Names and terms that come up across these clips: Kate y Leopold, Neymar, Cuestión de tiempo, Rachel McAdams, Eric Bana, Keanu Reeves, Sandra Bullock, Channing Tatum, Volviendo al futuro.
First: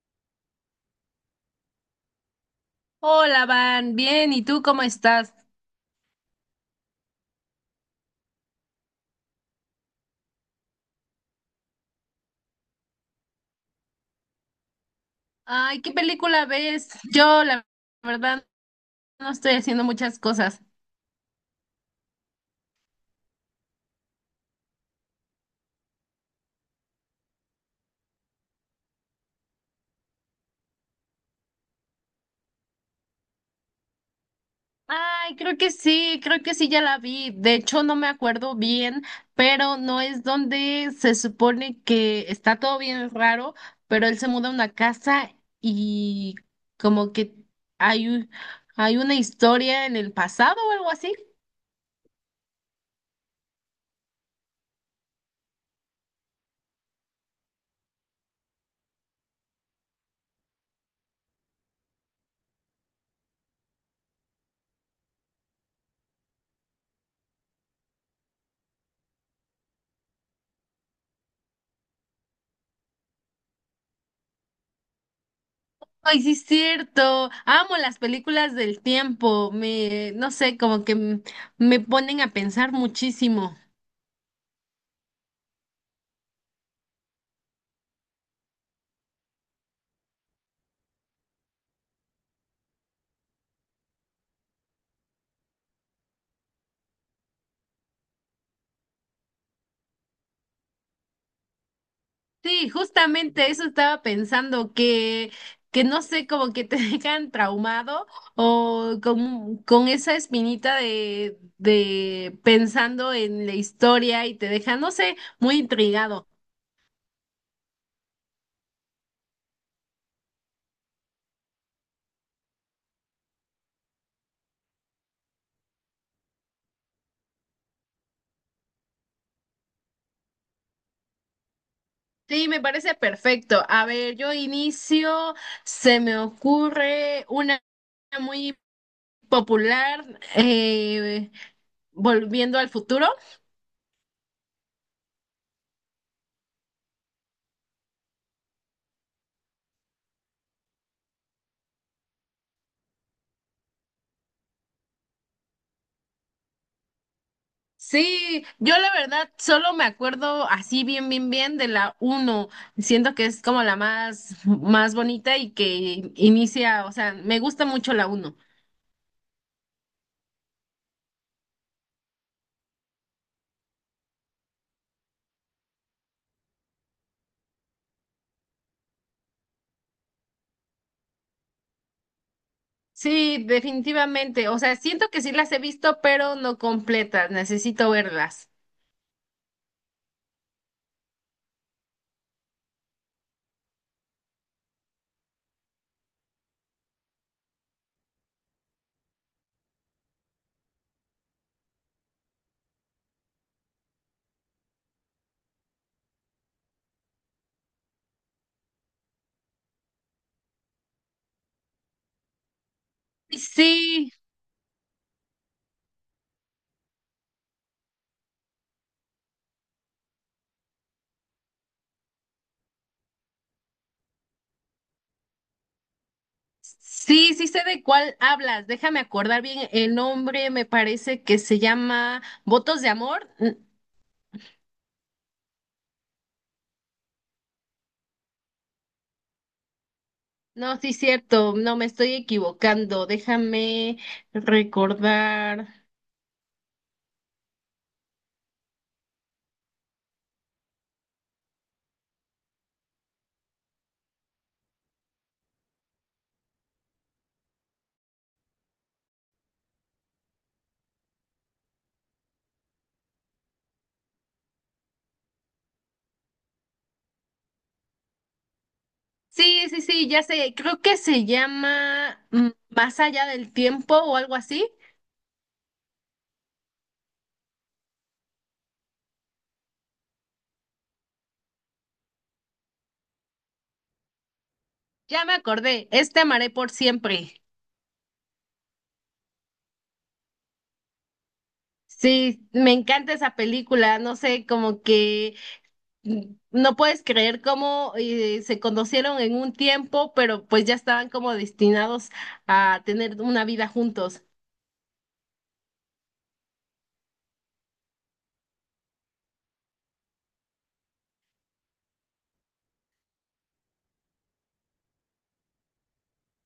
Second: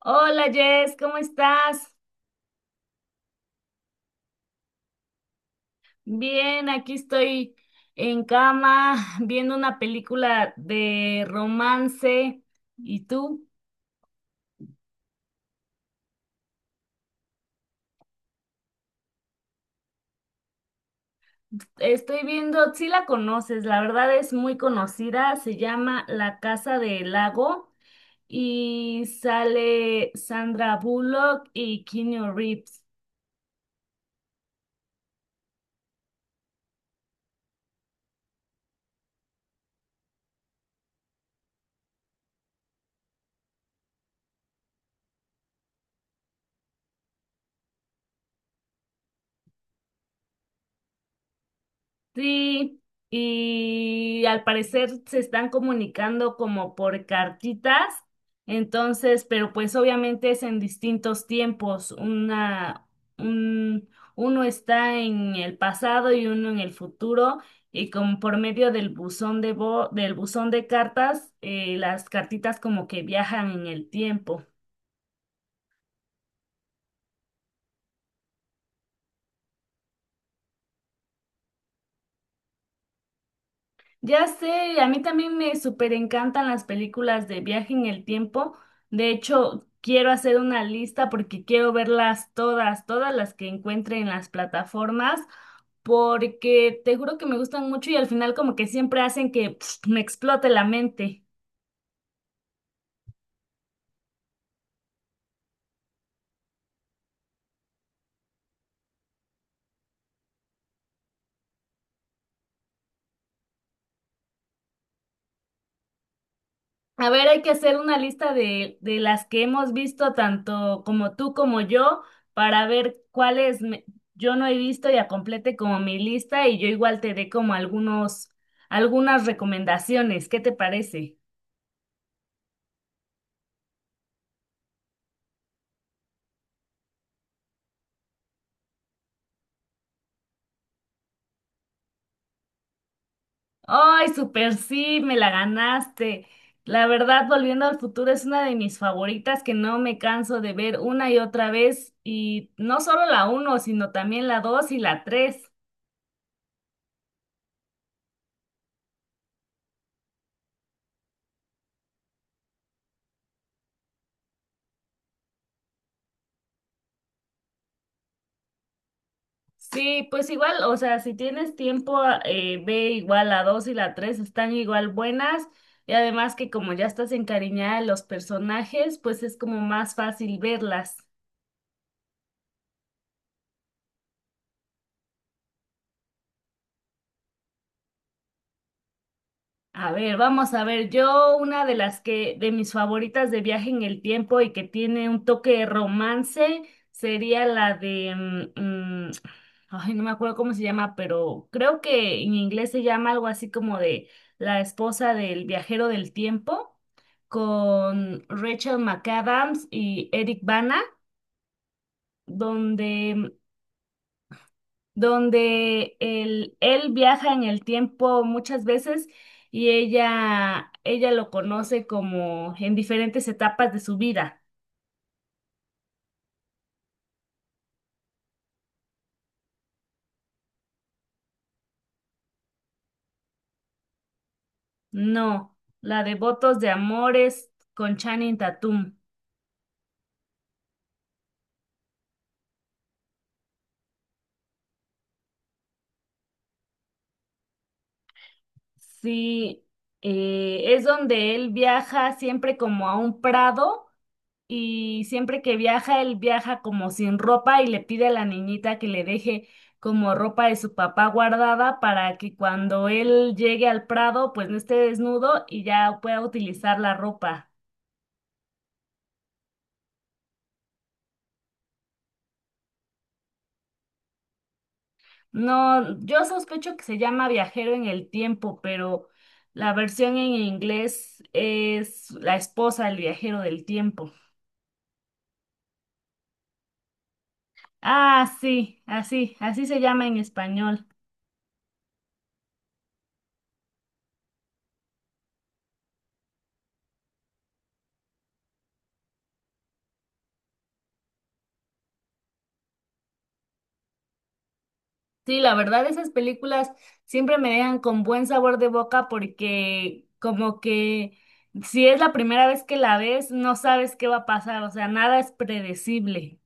Hola Jess, ¿cómo estás? Hola, Van, bien, ¿y tú cómo estás? Bien, aquí estoy en cama viendo una película de romance. ¿Y tú? Ay, ¿qué película ves? Yo, la verdad, no estoy haciendo muchas cosas. Estoy viendo, si la conoces, la verdad es muy conocida, se llama La Casa del Lago y sale Sandra Bullock y Keanu Reeves. Ay, creo que sí, ya la vi. De hecho, no me acuerdo bien, pero no es donde se supone que está todo bien raro, pero él se muda a una casa y como que hay, un- hay una historia en el pasado o algo así. Sí, y al parecer se están comunicando como por cartitas, entonces, pero pues obviamente es en distintos tiempos. Un, Uno está en el pasado y uno en el futuro, y como por medio del del buzón de cartas, las cartitas como que viajan en el tiempo. Ay, sí es cierto. Amo las películas del tiempo. No sé, como que me ponen a pensar muchísimo. Ya sé, a mí también me súper encantan las películas de viaje en el tiempo. De hecho, quiero hacer una lista porque quiero verlas todas, todas las que encuentre en las plataformas, porque te juro que me gustan mucho y al final como que siempre hacen que pf, me explote la mente. Sí, justamente eso estaba pensando, que no sé, como que te dejan traumado o con esa espinita de pensando en la historia y te dejan, no sé, muy intrigado. A ver, hay que hacer una lista de las que hemos visto, tanto como tú como yo, para ver yo no he visto y complete como mi lista y yo igual te dé como algunas recomendaciones. ¿Qué te parece? Sí, me parece perfecto. A ver, yo inicio, se me ocurre una muy popular, volviendo al futuro. Ay, super sí, me la ganaste. La verdad, Volviendo al futuro es una de mis favoritas que no me canso de ver una y otra vez y no solo la uno, sino también la dos y la tres. Sí, yo la verdad solo me acuerdo así bien, bien, bien de la uno. Siento que es como más bonita y que inicia, o sea, me gusta mucho la uno. Sí, pues igual, o sea, si tienes tiempo, ve igual la 2 y la 3 están igual buenas y además que como ya estás encariñada de los personajes, pues es como más fácil verlas. Sí, definitivamente. O sea, siento que sí las he visto, pero no completas. Necesito verlas. A ver, vamos a ver. Yo, una de las que, de mis favoritas de viaje en el tiempo y que tiene un toque de romance, sería la de, mm, mm, ay, no me acuerdo cómo se llama, pero creo que en inglés se llama algo así como de La esposa del viajero del tiempo, con Rachel McAdams y Eric Bana, donde Sí, donde él viaja en el tiempo muchas veces y ella lo conoce como en diferentes etapas de su vida. sí, sí sé de cuál hablas. Déjame acordar bien el nombre. Me parece que se llama Votos de Amor. No, la de Votos de Amores con Channing Tatum. No, sí, cierto, no me estoy equivocando. Déjame recordar. Sí, es donde él viaja siempre como a un prado y siempre que viaja, él viaja como sin ropa y le pide a la niñita que le deje como ropa de su papá guardada para que cuando él llegue al Prado, pues no esté desnudo y ya pueda utilizar la ropa. Sí, sí, sí, ya sé, creo que se llama Más allá del tiempo o algo así. No, yo sospecho que se llama Viajero en el Tiempo, pero la versión en inglés es La esposa del viajero del tiempo. Ya me acordé, este amaré por siempre. Ah, sí, así, así se llama en español. Sí, me encanta esa película, no sé, como que no puedes creer cómo se conocieron en un tiempo, pero pues ya estaban como destinados a tener una vida juntos. Sí, la verdad, esas películas siempre me dejan con buen sabor de boca porque como que si es la primera vez que la ves, no sabes qué va a pasar, o sea, nada es predecible.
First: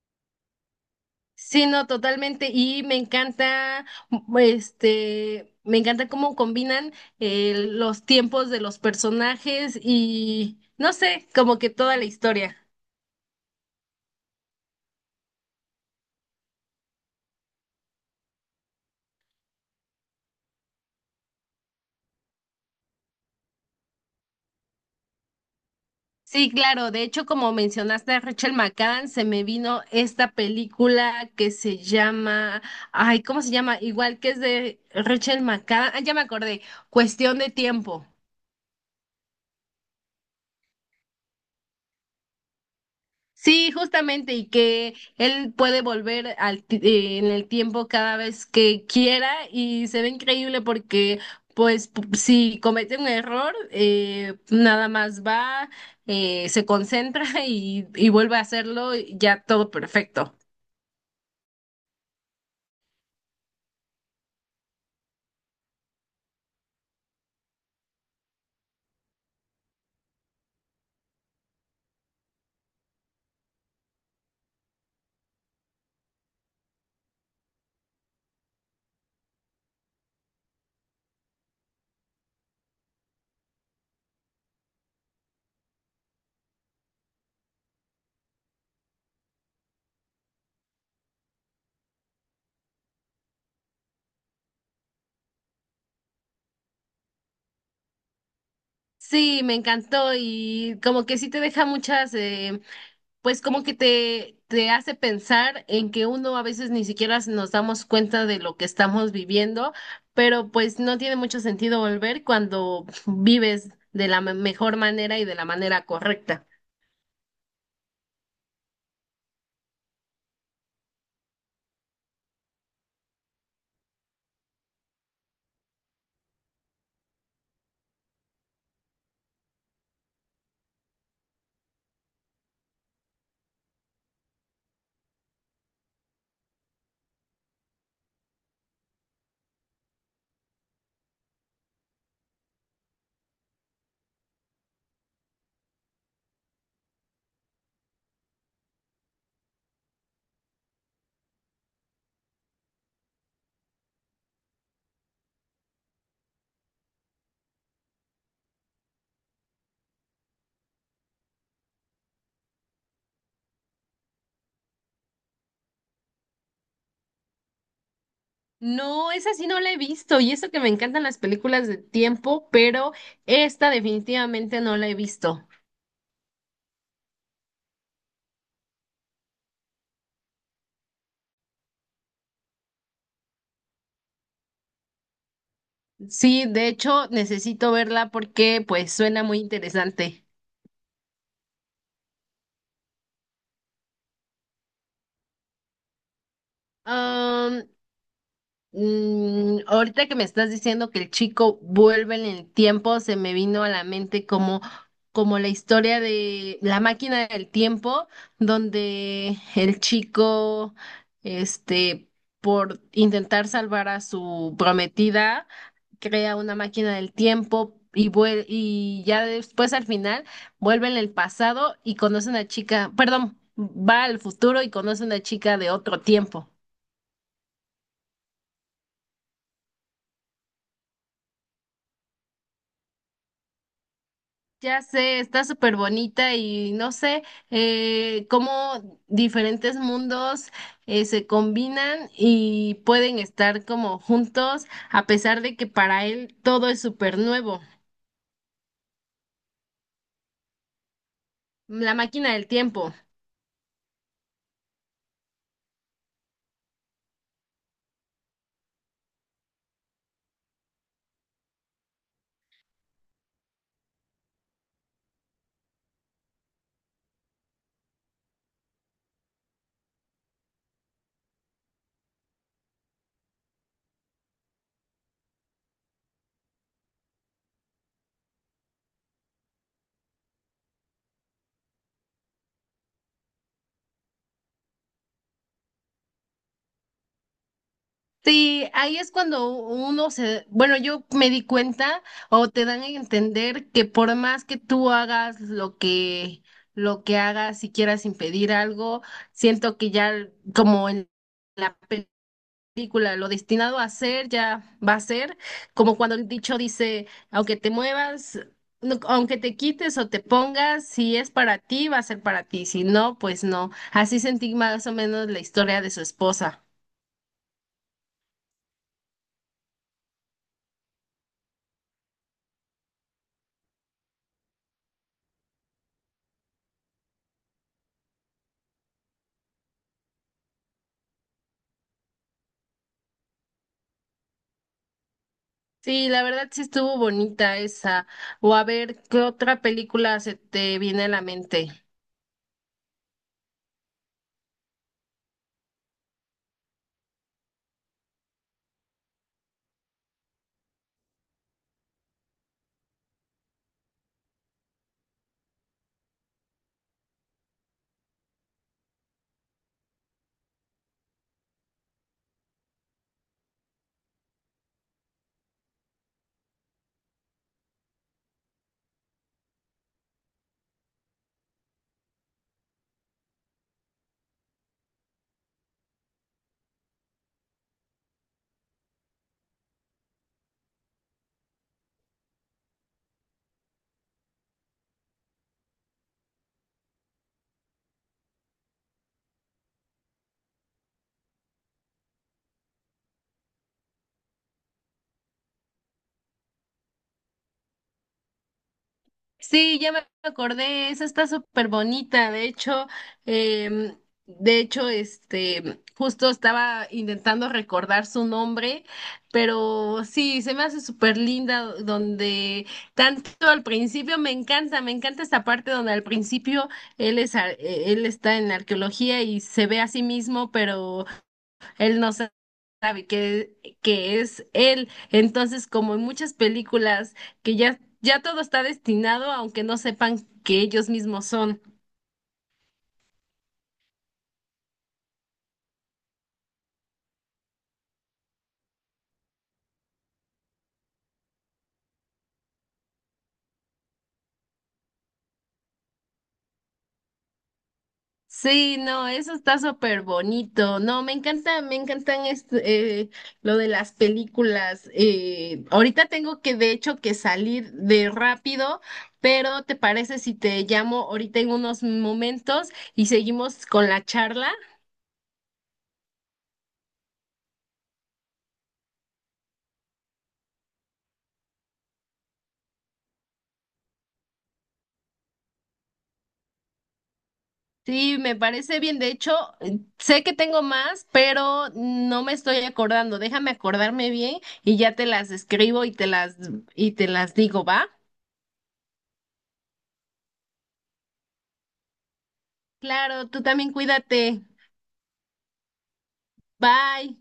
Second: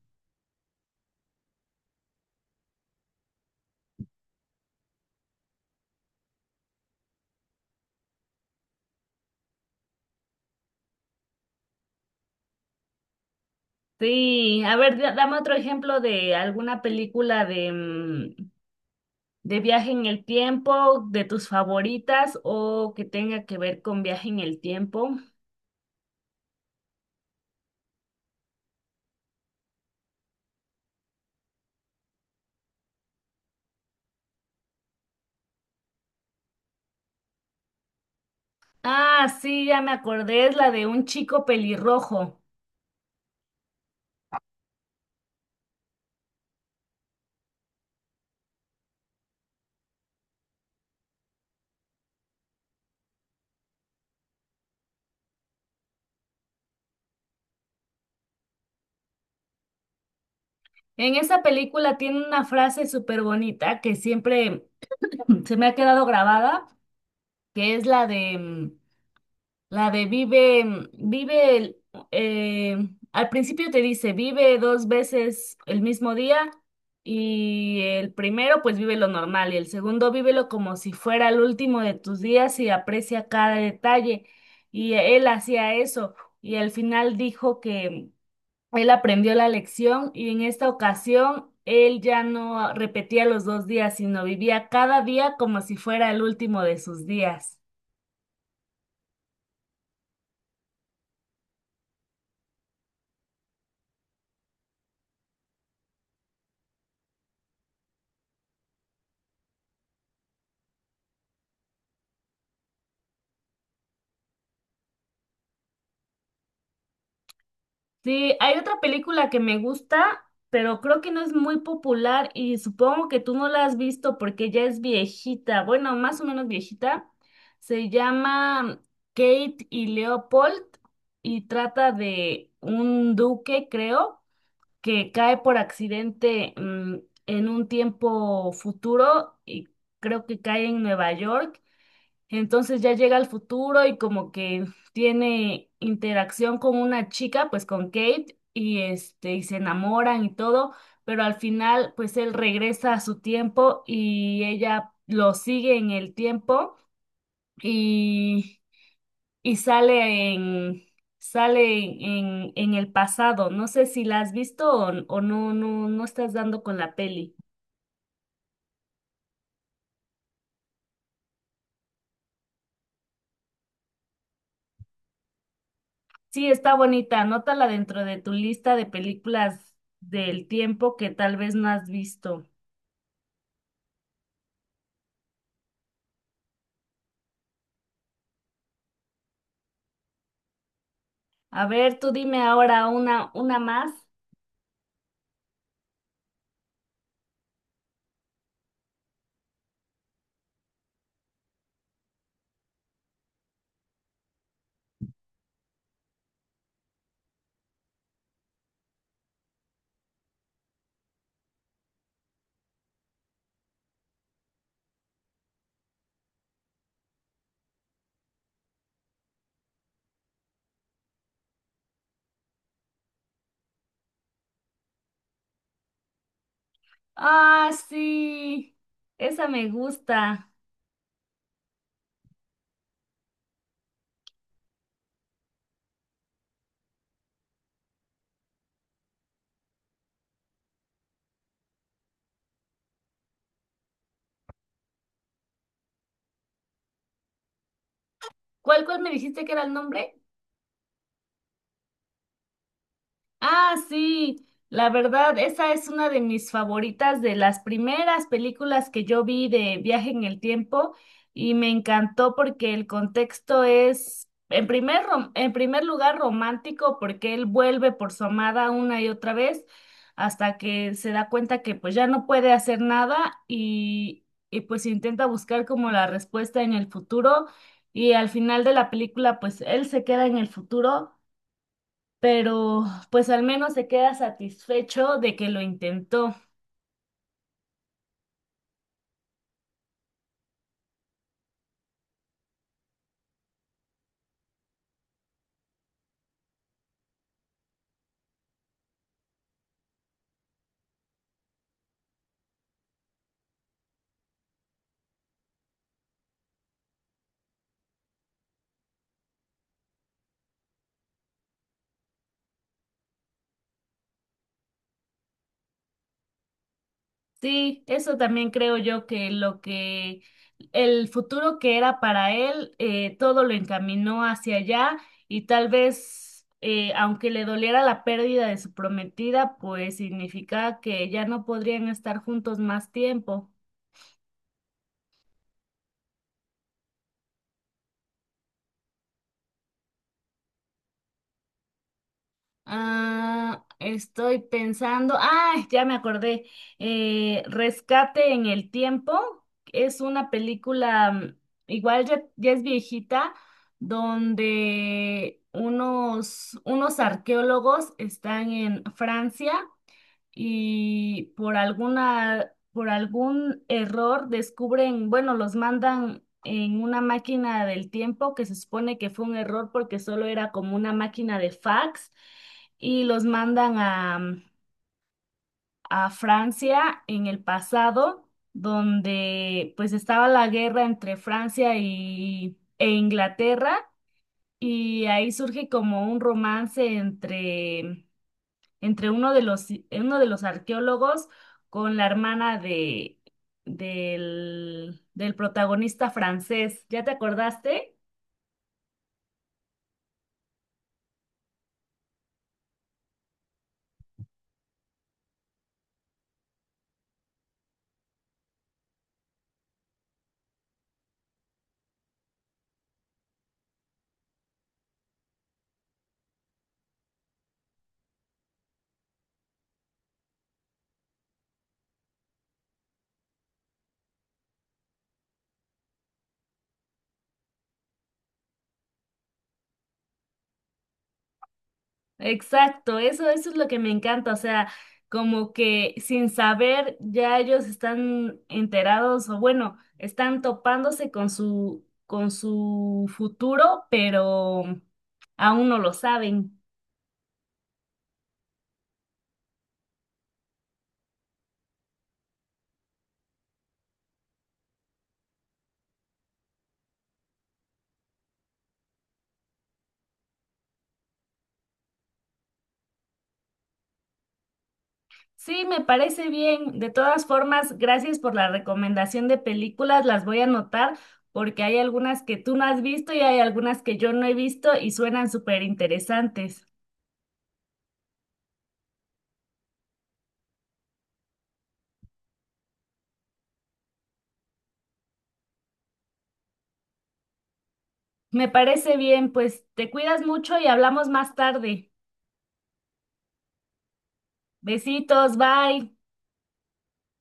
Sí, no, totalmente. Y me encanta, m- este, me encanta cómo combinan los tiempos de los personajes y, no sé, como que toda la historia. Sí, a ver, dame otro ejemplo de alguna película de viaje en el tiempo, de tus favoritas o que tenga que ver con viaje en el tiempo. Sí, claro. De hecho, como mencionaste a Rachel McAdams, se me vino esta película que se llama, ay, ¿cómo se llama? Igual que es de Rachel McAdams. Ah, ya me acordé. Cuestión de tiempo. Ah, sí, ya me acordé, es la de un chico pelirrojo. Sí, justamente, y que él puede volver en el tiempo cada vez que quiera y se ve increíble porque, pues, si comete un error, nada más va, se concentra y vuelve a hacerlo y ya todo perfecto. En esa película tiene una frase súper bonita que siempre se me ha quedado grabada, que es la de mm, la de vive, mm, vive el- eh, al principio te dice vive dos veces el mismo día y el primero pues vive lo normal y el segundo vívelo como si fuera el último de tus días y aprecia cada detalle y él hacía eso y al final dijo que él aprendió la lección y en esta ocasión él ya no repetía los dos días, sino vivía cada día como si fuera el último de sus días. Sí, me encantó y como que sí te deja muchas pues como que te hace pensar en que uno a veces ni siquiera nos damos cuenta de lo que estamos viviendo, pero pues no tiene mucho sentido volver cuando vives de la mejor manera y de la manera correcta. Sí, hay otra película que me gusta, pero creo que no es muy popular y supongo que tú no la has visto porque ya es viejita, bueno, más o menos viejita. Se llama Kate y Leopold y trata de un duque, creo que cae por accidente en un tiempo futuro y creo que cae en Nueva York. Entonces ya llega al futuro y como que tiene interacción con una chica, pues con Kate, y este, y se enamoran y todo, pero al final, pues él regresa a su tiempo y ella lo sigue en el tiempo. Y y sale en, sale en el pasado. No sé si la has visto o no, no, no estás dando con la peli. No, esa sí no la he visto y eso que me encantan las películas de tiempo, pero esta definitivamente no la he visto. Sí, está bonita, anótala dentro de tu lista de películas del tiempo que tal vez no has visto. Sí, de hecho necesito verla porque pues suena muy interesante. A ver, tú dime ahora una más. Ahorita que me estás diciendo que el chico vuelve en el tiempo, se me vino a la mente como, como la historia de la máquina del tiempo, donde el chico, este, por intentar salvar a su prometida, crea una máquina del tiempo y y ya después al final vuelve en el pasado y conoce a una chica, perdón, va al futuro y conoce a una chica de otro tiempo. Ah, sí, esa me gusta. Ya sé, está súper bonita y no sé cómo diferentes mundos se combinan y pueden estar como juntos a pesar de que para él todo es súper nuevo. ¿Cuál, cuál me dijiste que era el nombre? La máquina del tiempo. Ah, sí, la verdad, esa es una de mis favoritas, de las primeras películas que yo vi de Viaje en el Tiempo y me encantó porque el contexto es, en primer lugar, romántico porque él vuelve por su amada una y otra vez hasta que se da cuenta que pues ya no puede hacer nada y pues intenta buscar como la respuesta en el futuro y al final de la película pues él se queda en el futuro pero pues al menos se queda satisfecho de que lo intentó. Sí, ahí es cuando uno se, bueno, yo me di cuenta o te dan a entender que por más que tú hagas lo que hagas, si quieras impedir algo, siento que ya como en la película, lo destinado a ser ya va a ser, como cuando el dicho dice, aunque te muevas, aunque te quites o te pongas, si es para ti, va a ser para ti, si no, pues no. Así sentí más o menos la historia de su esposa. Sí, eso también creo yo que lo que el futuro que era para él, todo lo encaminó hacia allá y tal vez, aunque le doliera la pérdida de su prometida, pues significaba que ya no podrían estar juntos más tiempo. Sí, la verdad sí estuvo bonita esa. O a ver, ¿qué otra película se te viene a la mente? Ah, estoy pensando. Ah, ya me acordé. Rescate en el tiempo es una película, igual ya, ya es viejita, donde unos arqueólogos están en Francia y por por algún error descubren, bueno, los mandan en una máquina del tiempo que se supone que fue un error porque solo era como una máquina de fax y los mandan a Francia en el pasado, donde pues estaba la guerra entre Francia e Inglaterra y ahí surge como un romance entre uno de los arqueólogos con la hermana de, del, del protagonista francés. ¿Ya te acordaste? Sí, ya me acordé, esa está súper bonita, de hecho, em, de hecho, este, justo estaba intentando recordar su nombre, pero sí, se me hace súper linda donde tanto al principio, me encanta esta parte donde al principio él es, él está en la arqueología y se ve a sí mismo, pero él no sa- sabe que es él. Entonces, como en muchas películas, que ya, ya todo está destinado, aunque no sepan que ellos mismos son. Exacto, eso es lo que me encanta, o sea, como que sin saber ya ellos están enterados o bueno, están topándose con su futuro, pero aún no lo saben. Sí, no, eso está súper bonito. No, me encanta, me encantan este, lo de las películas. Ahorita tengo que, de hecho, que salir de rápido, pero ¿te parece si te llamo ahorita en unos momentos y seguimos con la charla? Sí, me parece bien. De todas formas, gracias por la recomendación de películas. Las voy a anotar porque hay algunas que tú no has visto y hay algunas que yo no he visto y suenan súper interesantes. Sí, me parece bien. De hecho, sé que tengo más, pero no me estoy acordando. Déjame acordarme bien y ya te las escribo y te las digo, ¿va? Me parece bien, pues te cuidas mucho y hablamos más tarde. Claro, tú también cuídate. Besitos, bye. Bye.